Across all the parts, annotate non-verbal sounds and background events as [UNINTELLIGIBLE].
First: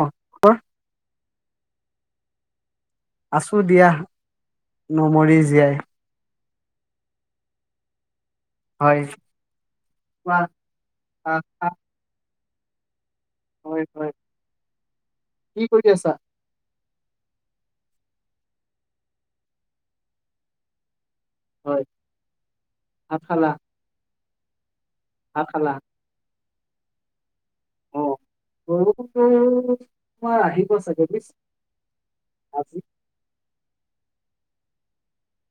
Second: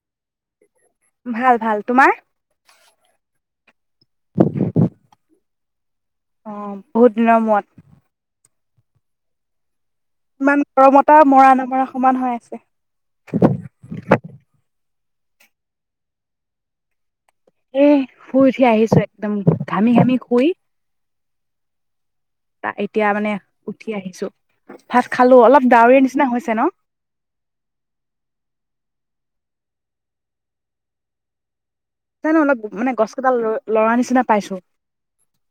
অ ভাল ভাল তোমাৰ?। আছো দিয়া, নমৰি জীয়াই। অ, বহুত দিনৰ মূৰত। হয়। কোৱা ইমান গৰমতা, আহ, মৰা আহ, নমৰা সমান হৈ, আছে। হয়, হয়, কি কৰি আছা? এ, শুই উঠি আহিছো একদম ঘামি, ঘামি শুই। হয়। তা, এতিয়া ভাত মানে খালা উঠি আহিছো, ভাত খালো অলপ ডাৱৰীৰ নিচিনা হৈছে, ন। বৰষুণতো তোমাৰ আহিব চাগে বুজিছ জানো অলপ মানে গছ কেইডাল ল, লৰা নিচিনা পাইছো।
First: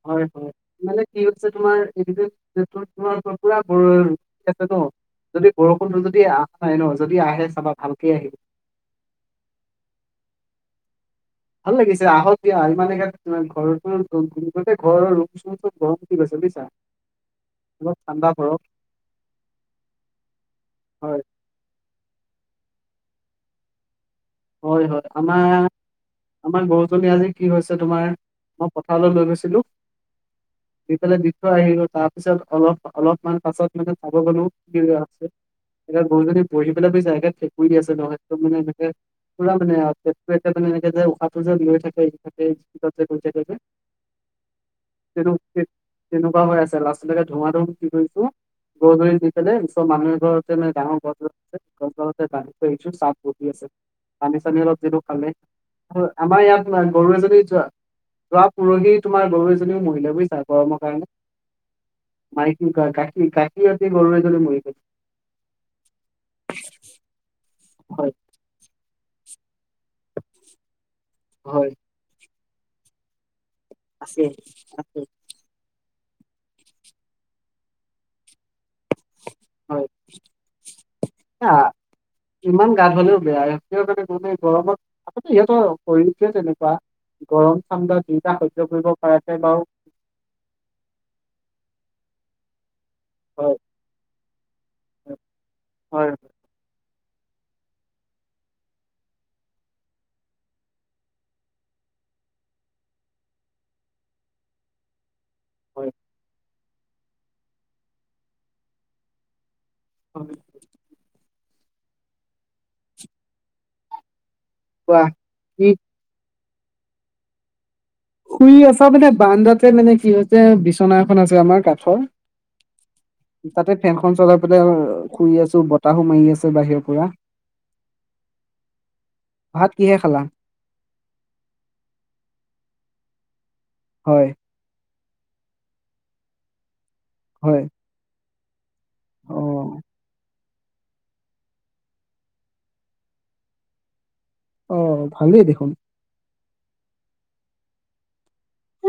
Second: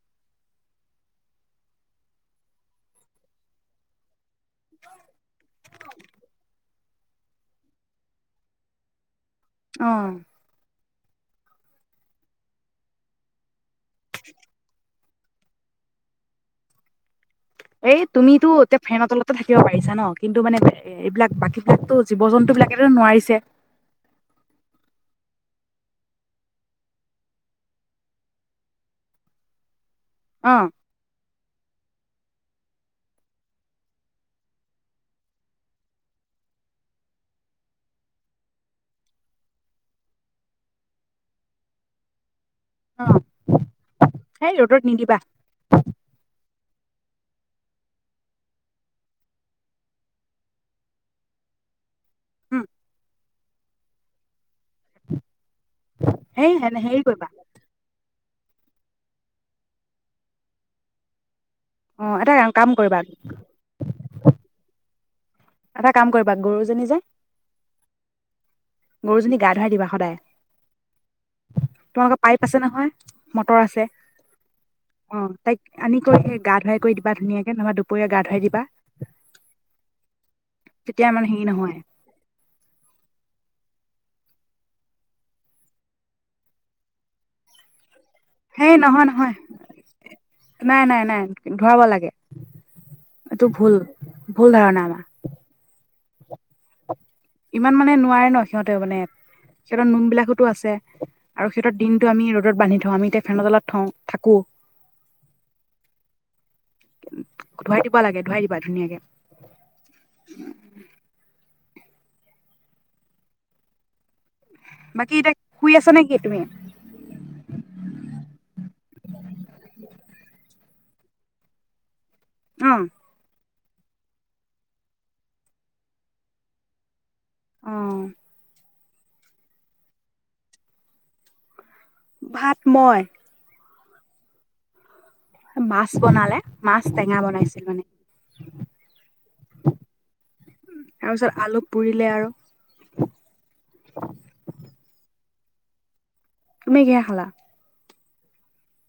হয়, হয়, মানে কি হৈছে তোমাৰ এইকেইদিন জেঠত তোমালোকৰ বৰ, ৰ'দ দি আছে, ন। যদি বৰষুণটো যদি আহা নাই ন, যদি আহে চাবা ভালকেই আহিব। অ'। ভাল লাগিছে আহক দিয়া। বিচনাতো গৰম উঠি গৈছে, বুজিছা। অলপ এই ঠাণ্ডা তুমিতো পৰক এতিয়া ফেনৰ তলতে থাকিব পাৰিছা ন, কিন্তু মানে এ, হয় এইবিলাক বাকী বিলাকতো জীৱ, জন্ত তো, বিলাকেতো নোৱাৰিছে। হয়, হয়, আমাৰ আমাৰ গৰুজনী আজি কি হৈছে, তোমাৰ, মই পথাৰলৈ লৈ গৈছিলো। অ [UNINTELLIGIBLE] তাৰ পিছত অলপ, অলপমান পাছত মানে চাব গলো কি হৈ, আছে। একেবে গৰুজনী বহি পেলাই বুজিছা একে ঠেঁকুৰী আছে, নহয়, একদম মানে এনেকে পুৰা মানে আৰু পেটতো একে মানে এনেক উশাহ যে লৈ থাকে, সেই অ তে সেই ৰ'দত নিদিবা [UNINTELLIGIBLE] তেনেকুৱা হৈ আছে। লৰাৱ লকে ধুৱা, ধুম কি কৰিছো গধূ দিব মানুহৰ ঘৰতে ডাঙৰ উম গছেৰাঙ চাত বি, আছে। পানী, চানী অলপ যদিটো খালে। আমাৰ সেই ইয়াত হেৰি গৰু কৰিবা এজনী যোৱা, যোৱা পুৰহি তোমাৰ গৰু এজনীও মহিলাও বুজিচা গৰমৰ কাৰণে। অ এটা মাই কাম কি কৰিবা কাকি, কাকিতি গৰমে ধলে মৰি খ এটা কাম কৰিবা, গৰুজনী যে হয়। গৰুজনী গা, ধুৱাই দিবা সদায়। হয়। তোমালোকৰ পাইপ আছে নহয়, মটৰ আছে আছে। অ, তাইক আনিকৈ স, গা, ধুৱাই কৰি দিবা, ধুনাকে নহয় দুপৰীয়া গা ধুৱ দিবা। হয়। তেতিয়া মানে হেৰি এ, নহয় ইমান গা, ধুৱালেও বেয়া। [UNINTELLIGIBLE] গৰমত আগতে ইহতৰ শৰীৰটোৱে তেনেকুৱা গৰম, ঠাণ্ডা দিন। হেই, নহয়, নহয়, নাই, নাই, নাই ধৱাব লাগে। এইটো হয় ভুল, ভুল ধাৰণা আমাৰ। হয়। ইমান মানে নোৱাৰে ন, সিহঁতেও মানে সিহঁতৰ নোম বিলাকোতো আছে। আৰু সিহঁতৰ দিনটো আমি ৰ'দত বান্ধি থওঁ আমি এতিয়া ফেনৰ তলত থওঁ, থাকো। [INAUDIBLE] হয়। ধুৱাই দিব লাগে, ধোৱাই দিবা ধুনীয়াকে। অ'। কোৱা বাকী এতিয়া কি শুই আছা নেকি, তুমি? শুই আছা মানে, বান্দাতে মানে কি হৈছে, বিচনা এখন আছে, আমাৰ কাঠৰ। উম। তাতে ফেনখন চলাই পেলাই শুই আছো বতাহো মাৰি আছে বাহিৰৰ পৰা। অহ। ভাত কিহে খালা? ভাত মই হয়। মাছ বনালে মাছ টেঙা হয় বনাইছিল মানে। অ [INAUDIBLE] তাৰপিছত আলু পুৰিলে আৰু। অ ভালেই দেখোন। তুমি কিহে খালা?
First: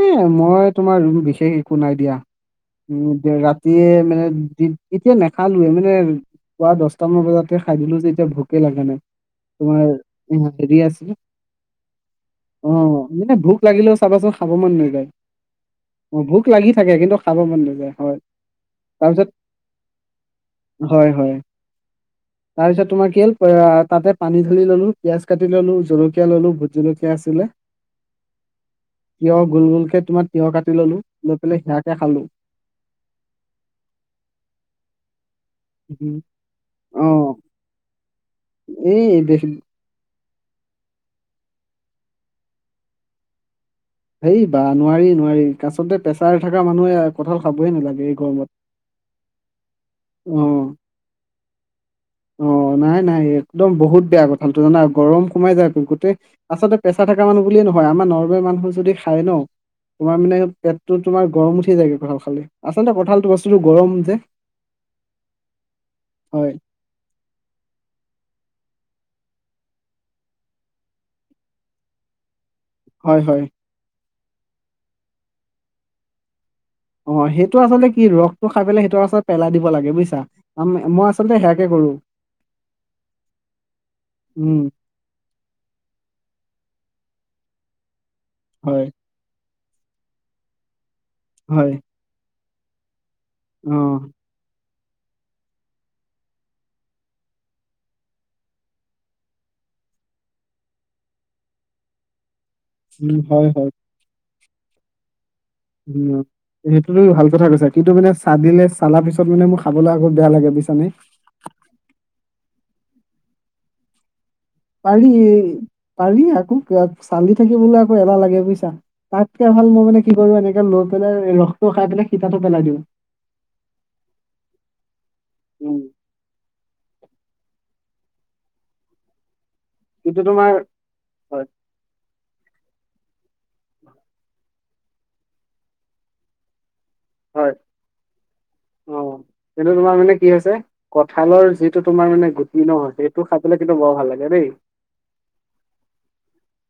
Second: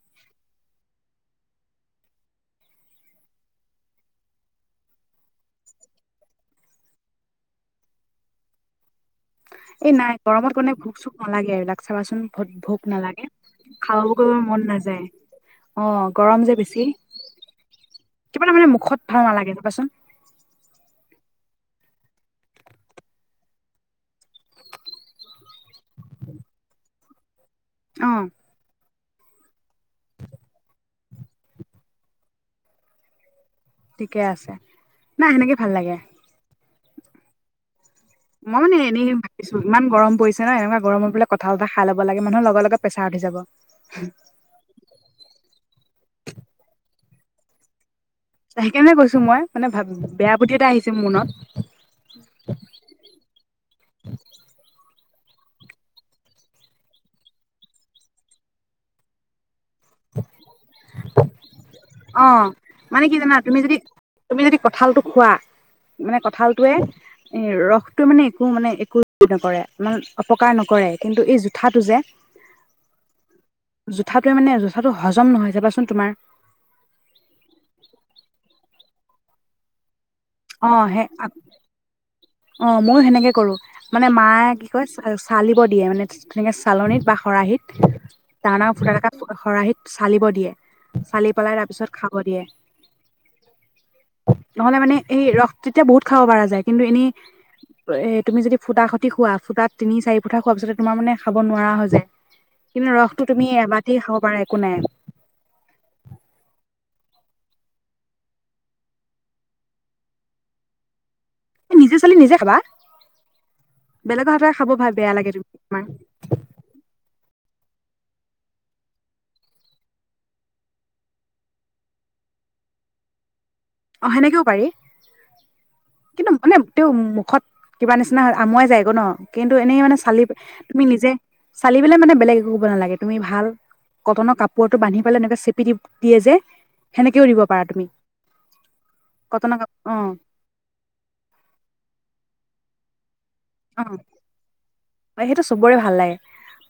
এ মই তোমাৰ ৰুম বিশেষ একো নাই দিয়া। উ ৰাতিয়ে মানে এতিয়া নেখালোয়ে মানে পুৱা দহটামান বজাতে খাই দিলো যে এতিয়া ভোকে লাগা নাই। তোমাৰ [INAUDIBLE] এই নাই উম, গৰমত গণে হেৰি ভোক আছিল চোক নালাগে আৰুিলাক চাবাচোন ভোক অ ভোক নালাগে মানে ভোক লাগিলেও খাব। চাবাচোন মন নাযায়। অ ভোক গৰম যে লাগি বেছি থাকে কিন্তু খাব মন নাযায় হয় কিবা মানে মুখত ভাল তাৰপিছত নালাগে ক'বাচোন। হয় হয়। [INAUDIBLE] তাৰপিছত তোমাৰ কি হ'ল তাতে পানী ঢালি ললো পিয়ঁয়াজ কাটি ললো জলকীয়া ললো ভোট জলকীয়া আছিলে। অহ। তিঁয়হ গোল গোলকে তোমাৰ তিঁয়হ কাটি ললো লৈ পেলাই সিয়াকে খালো। ঠিকে আছে না সেনেকে ভাল লাগে। আহ। মই মানে এনেই ভাবিছো ইমান গৰম পৰিছ নহ এনেকুৱ গৰমত বলে কঠা কা খাই লব লাগে মানুহ লগে লগোৰ উি যাব। হেই বাা নোৱাৰি নোৱাৰি কাছতে পেছাৰ থকা মানুহে কঁঠাল খাবহে নালাগে। গৰমত সেইকাৰণে গৈছো মই মানে ভাব বেয়া বুটি অ', এটা আহিছেো মোৰ মনত। অ, নাই নাই একদম বহুত বেয়া কথাালটো জানা গৰম সোমাই যায় গোটেই আচলতে প্ৰেছা থকা মানুহ বুলিয়ে নহয় আমাৰ নৰ্মেল মানুহ যদি খাই ন। তোমাৰ মানে পেটটো তোমাৰ গৰম উঠি যায়গে। কঁঠাল অ, খালে আচলতে 'মানে কি কঁঠালটো জানা বস্তুটো তুমি যদি গৰম যে তুমি যদি কঠালটো খোৱা। মানে হয় কঁঠালটয়ে এ ৰসটোটো মানে একো মান ন অ, নকৰে কিন্তু এই জোঠাটো যে হয়, হয়। জোঠাটোৱে মানে জোঠাতটো হজম নহয় চাবাচোন তোমাৰ অ', সেইটো আচলতে কি ৰস টো খাই পেলাই সেইটো আচলতে পেলাই দিব লাগে বুজছা। অ মই সেই আচলতে সেয়াকে কৰো। অ, ' ময়ো সেনেকে কৰো মানে মায়ে উম কি কয় চালিব দিয়ে মানে তেনেকে চালনীত বা খৰাহিত ত ডাঙৰ হয় ফুটা একা খৰাহিত চালিব দিয়ে। চালি পেলাই হয় তাৰপিছত খাব দিয়ে। অ', নহ'লে মানে এই ৰস তেতিয়া বহুত খাব পৰা যায়। কিন্তু এনেই এ তুমি যদি ফুটা সতি খোৱা ফুটাত তিনি চাৰি পুঠা খোৱা পিছত তোমাৰ মানে খাব নোৱাৰা হৈ যায়। কিন্তু উম ৰসটো তুমি হয় হয় এবতে খাব পাৰা একো নাই। উম, সেইটোত ভাল কথা কৈছা কিন্তু মানে চ দিলে চালাৰ পিছত মানে মোৰ খাবলৈ আকৌ বেয়া লাগে বুছান নে। এ নিজে ছোৱালী নিজে খাবা বেলেগৰ হতে পাৰি পাৰি আকৌ ক চালি থাকিবলৈ আকৌ এ লাগে বুজছা তাতকে ভাল মই মানে কি কৰো এনেকে লৈ পেলনে ৰসটো খাই পাই শীা থ লাগিব। অ, সেনেকেও পাৰি উম, কিন্তু মানে এইটো মুখত কিবা নিচিনা আমুৱাই যায়গে ন। কিন্তু এনেই মানে চালি কিন্তু তোমাৰ তুমি নিজে, হয় চালি পেললে মানে বেলেগ ব নালাগে, তুমি ভাল কটনৰ কাপোৰটো বান্ধি পেলাই এনেক চেপি দিয়ে যে। সেনেকেও দিব হয় পাৰা তুমি। অ, কটনৰ কিন্তটো কাপোৰ অ তোমাৰ মানে কি হৈছে, কঠালৰ যিটো তোমাৰ মানে গুটি নহয়, সেই ত, খাই পলে কিন্তু অ বৰ ভাল লাগে দেই।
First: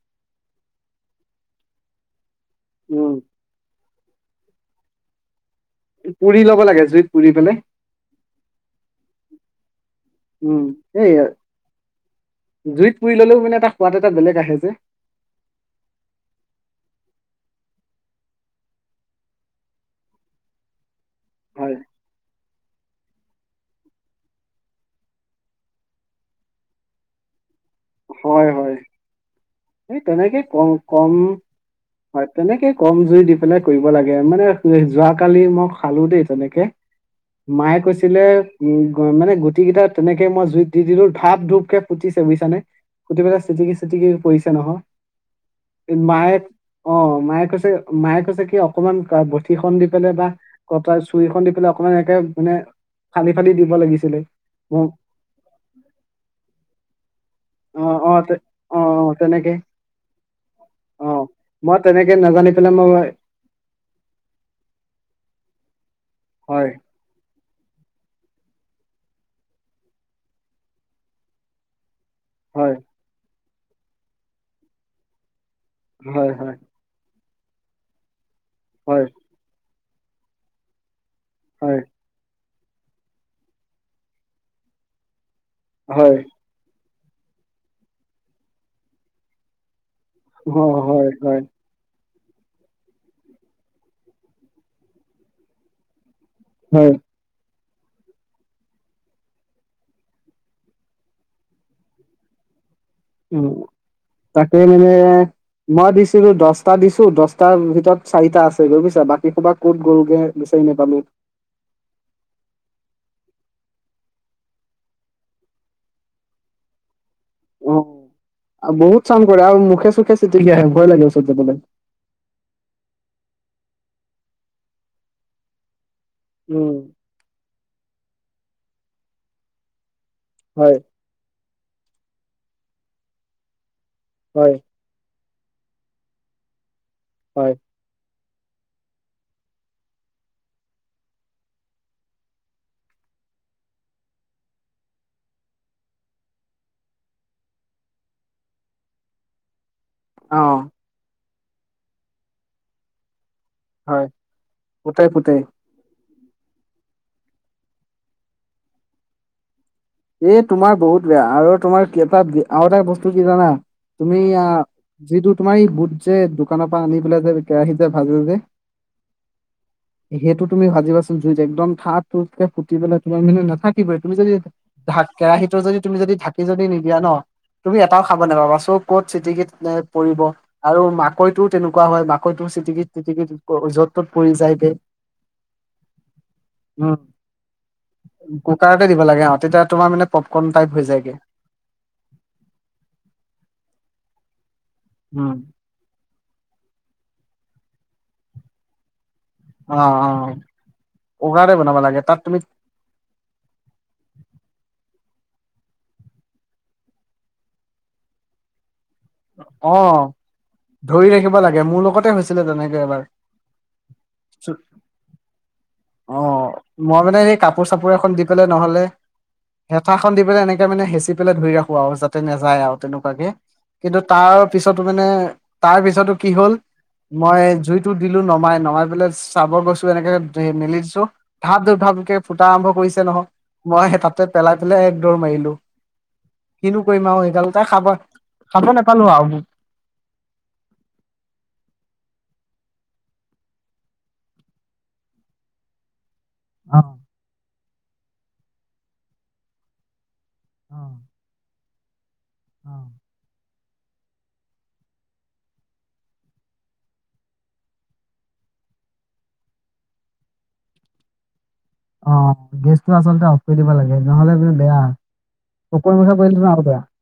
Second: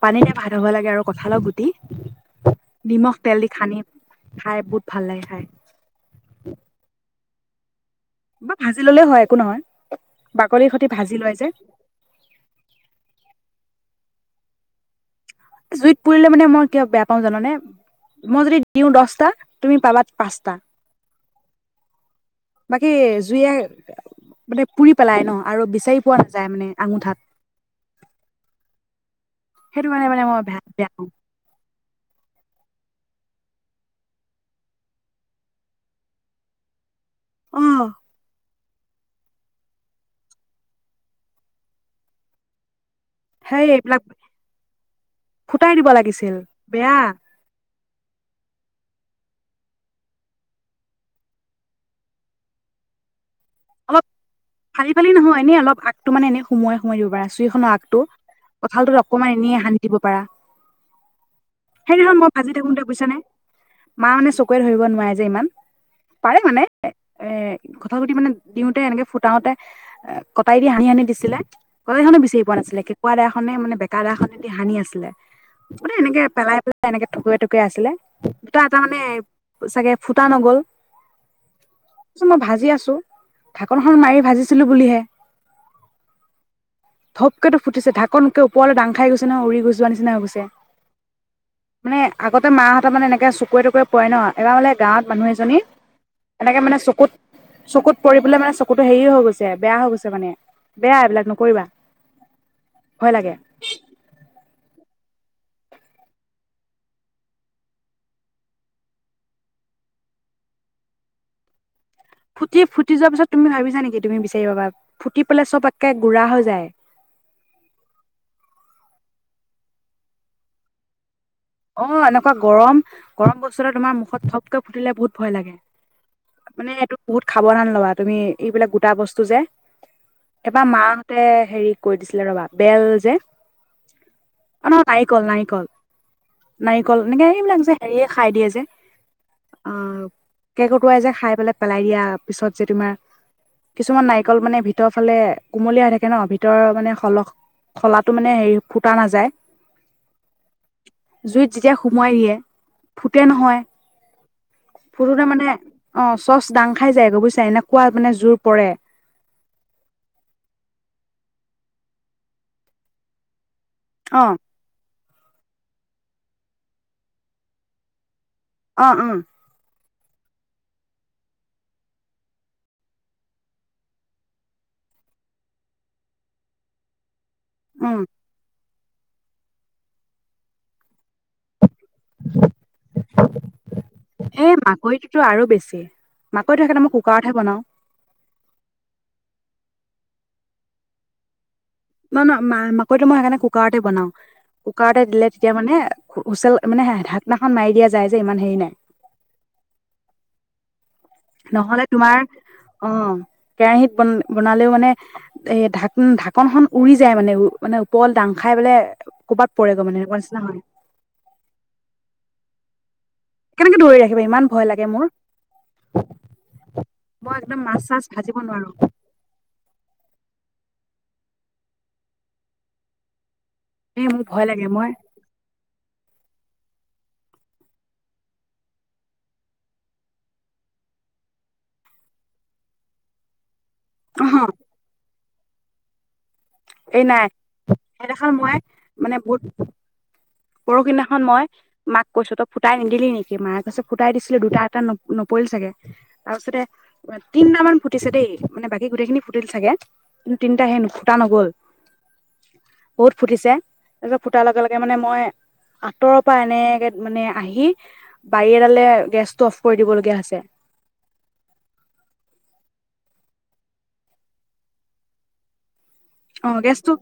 পানীৰে ভাত হ'ব লাগে। আৰু কঁঠালত গুটি উম, নিমখ তেল দি খানি খাই বহুত ভাল লাগে খাই। পুৰি ল'ব লাগে, জুইত পুৰি পানে। বা, ভাজি ললেও হয়, একো নহয়, উম, বাকলিৰ সতি এই ভাজি লয় যে। জুইত পুৰি ললেও মানে এটা সোৱাদ এটা বেলেগ আহে যে। জুইত পুৰিলে মানে মই কিয়া বেয়া পাওঁ জানানে। মই যদি দিওঁ দহটা, তুমি পাবা পাঁচটা। হয়। বাকী জুই মানে পুৰি পেলাই ন, আৰু বিচাৰি পোৱা নাযায় মানে, আঙুঠাক। হয়, হয়, এই কাৰণে মানে তেনেকে মই বেয়া কম, বেয়া পাওঁ কম হয়, তেনেকে কম জুই দি পেলাই কৰিব লাগে মানে, যোৱাকালি মই খালো দেই তেনেকে। অ মায়ে, কৈছিলে। উ, মানে গুটি কেইটা তেনেকে মই জুই দি, দিলো ধাপ, ধূপকে পুতিছে বুজছানে। সুটি পেলাই সেই চিটিকি, এইবিলাক চিটিকি পৰিছে নহয় ফুটাই দিব মায়ে লাগিছিল অ, বেয়া মায়ে কৈছে। মায়ে কৈছে কি অকনমান বঠি খন দি পেলাই বা ক, তাৰ চুৰিখন দি পেলাই অকমান এনেকে মানে ফালি ফালি দিব অলপ লাগিছিলে ফালি, মোৰ- ফালি নহয়। এনেই অলপ আগটো মানে এনেই সোমোৱাই সোমোৱাই দিব প, পৰা আছে। চুখনৰ অ আগটো অ তে- অ কঁঠালটোত অ অকমান তেনেকে এনেই হানি দিব পাৰা। অ মই হে, তেনেকে নহয় মই নাজানি বাজি থাকো পেলাই দে মই বুইছা নে মা, মানে চকুৰে ধৰিব নোৱাৰে যে ইমান। পাৰে মানে হয় এ, কথা পতি মানে দিওঁতে এনেকে ফুটাওতে কটাই দি, হানহি সানি দিছিলে, কটাইে বিচাৰি পোৱা হয় নাছিলে কেকা দে নে মানে বেকা দাখনেদি স, হানি আছিলে মানে, এনেকে হয় হয় পেলাই, পেলাই এনেকেকুৱে। আছিলে দুটা, এটা মানে হয় চাগে ফুটা নগল। হয় ত, মই ভাজি আছো ঢাকনখন মাৰি ভাজিছিলো বুলিহে। হয়। ধপকেতটো ফুটিছে, ঢাকনক ওৰলৈ ডা খাই গৈছে ন, উৰি গৈছে। যোৱা নিচিনা হৈ গৈছে অ' হয় হয় মানে। আগতে মাহঁত মানে এনেকৈ চকুৱৰে তটকুৰে পৰে ন, এবাৰানে গাঁৱত মানুহ এজনী এনেকে মানে হয় চকুত, চকুত। কৰিবলৈ মানে চকুতো হেৰি হৈ গৈছে, বেয়া হৈ গৈছে, মানে বেয়া এইবিলাক নকৰিবা। ভয় লাগে উ, তাক মে মই দিছিলো দশটা দিছো, দছটাৰ ভিতৰত চাৰিটা আছে, গু, পুছা বাকী সবা ক'ত গ'লগোৰ ন, পালো। ফুটি, ফুটি যোৱাৰ পিছত তুমি ভাবিছা নেকি তুমি বিচাৰি পাবা ফুটি পেলাই চব একে হৈ যায়। অ, বহুত চাম কৰে আৰু মুখে, চখে চিটিকি আহে ভয় লাগে। ওচৰত যাবলৈ অ, এনেকুৱা গৰম, গৰম বস্তুৰে তোমাৰ মুখত থপকৈ ফুটিলে বহুত ভয় লাগে। মানে উম এইটো বহুত খাবধান ল'বা তুমি এইবিলাক গোটা বস্তু যে এবাৰ হয় মাহঁতে হেৰি কৈ দিছিলে ৰ'বা বেল যে হয় অ, ন। নিক, নাৰিকল, নাৰিকল এনেকে হয় এইবিলাক যে হেৰিয়ে খাই দিয়ে যে অ, কেক উটুৱাই যে খাই পেলাই, পেলাই দিয়া পিছত যে, তোমাৰ কিছুমান নাৰিকল মানে ভিতৰৰ ফালে কুমলীয়া হৈ থাকে ন, ভিতৰৰ মানে সলখ খলাটো মানে হেৰি ফুটা নাযায়। অহ। জুইত যেতিয়া সুমোৱাই দিয়ে, ফু ফুটে নহয়, হয় পুতেই ফুটুতে পুতেই মানে অহ চ'চ দাং খাই যায় বুজিছা, এনেকুৱা মানে জোৰ পৰে। এই তোমাৰ বহুত বেয়া আৰু তোমাৰ কি এটা আৰু এটা বস্তু কি জানা, তুমি অ অহ যিটো তোমাৰ এই বুট যে দোকানৰ পৰা আনি পেলাই যে কেৰাহীত যে ভাজে যে। অহ', অহ'। সেইটো তুমি ভাজিবা চোন জুইত একদম থাপ-থুপ কে ফুটি পেলাই তোমাৰ মানে নাথাকিবই তুমি যদি ঢাক কেৰাহিতটোৰ যদি তুমি যদি ঢাকি যদি নিদিয়া ন, তুমি উম এটাও খাব নোপাবা চব ক'ত চিটিকি নাই পৰিব আৰু মা মাকৈটোও তেনেকুৱা হয় মাকৈটোও চিটিকি-চিটিকি য'ত ত'ত পৰি এই যায়গে। মাকৈটোতো আৰু বেছি মাকৈটো সেইকাৰণে মই উম, কুকাৰতহে বনাও কুকাৰতে দিব লাগে আহ তেতিয়া তোমাৰ মানে পপকৰ্ন টাইপ হৈ যায়গে। ন, ন, মাকৈটো মই সেইকাৰণে কুকাৰতে বনাওঁ। কুকাৰতে দিলে উম। তেতিয়া মানে হুচেল, মানে ঢাকনাখন মাৰি দিয়া যায় যে ইমান হেৰি নাই। অ', অ'। কুকাৰতে বনাব নহ'লে লাগে তোমাৰ তাত তুমি অহ, কেৰাহিত বন বনালেও মানে এ ঢাক-ঢাকনখন উৰি যায় মানে উ মানে ওপৰলে দাং খাই বোলে। অহ, ধৰি ৰাখিব লাগে। মোৰ লগতে হৈছিলে তেনেকে এবাৰ। কেনেকে ধৰি ৰাখিবা ইমান ভয় লাগে মোৰ। অহ, মই মানে সেই একদম মাছ কাপোৰ-চাপোৰ চাছ এখন দি ভাজিব পেলাই নোৱাৰো নহ'লে। হেঠাখন দি পেলাই এনেকে মানে হেঁচি পেলাই ধৰি ৰাখোঁ আৰু যাতে নাযায় আৰু তেনেকুৱাকে। কিন্তু এই মোৰ ভয় লাগে তাৰপিছতো মই মানে তাৰপিছতো কি হ'ল মই জুইতো দিলো নমাই, নমাই পেলাই চাবৰ গৈছো এনেকে মেলি দিছোঁ ধাপ-ধুপ ধাপ-ধুপ কে ফুটা আৰম্ভ কৰিছে নহয়, মই তাতে অহ পেলাই পেলে এক দৌৰ মাৰিলোঁ। কিনো এই কৰিম আৰু নাই সেই গালতে খাব, সেইদিনাখন খাব নাপালোঁ আৰু পৰশি দিনাখন মই মাক কৈছোঁ তই ফুটাই নিদিলি নেকি, মায়ে কৈছে ফুটাই দিছিলোঁ দুটা এটা ন নপৰি। চাগে, তাৰপিছতে অ', তিনটামান ফুটিছে দেই মানে বাকী গোটেইখিনি ফুটিল চাগে। কিন্ত তিনিটা অ হেনো ফুটা নগ'ল। অ বহুত ফুটিছে, তাৰপিছত ফুটাৰ লগে লগে মানে মই আঁতৰৰ পৰা এনেকে মানে আহি, বাৰী এডালে গেছটো অফ্ কৰি দিব লগীয়া হৈছে। ছে অহ, গেছটো আচলতে অফ্ কৰি দিব লাগে নহ'লে কিন্তু বেয়া। অ [UNINTELLIGIBLE] আগতে। গেছটো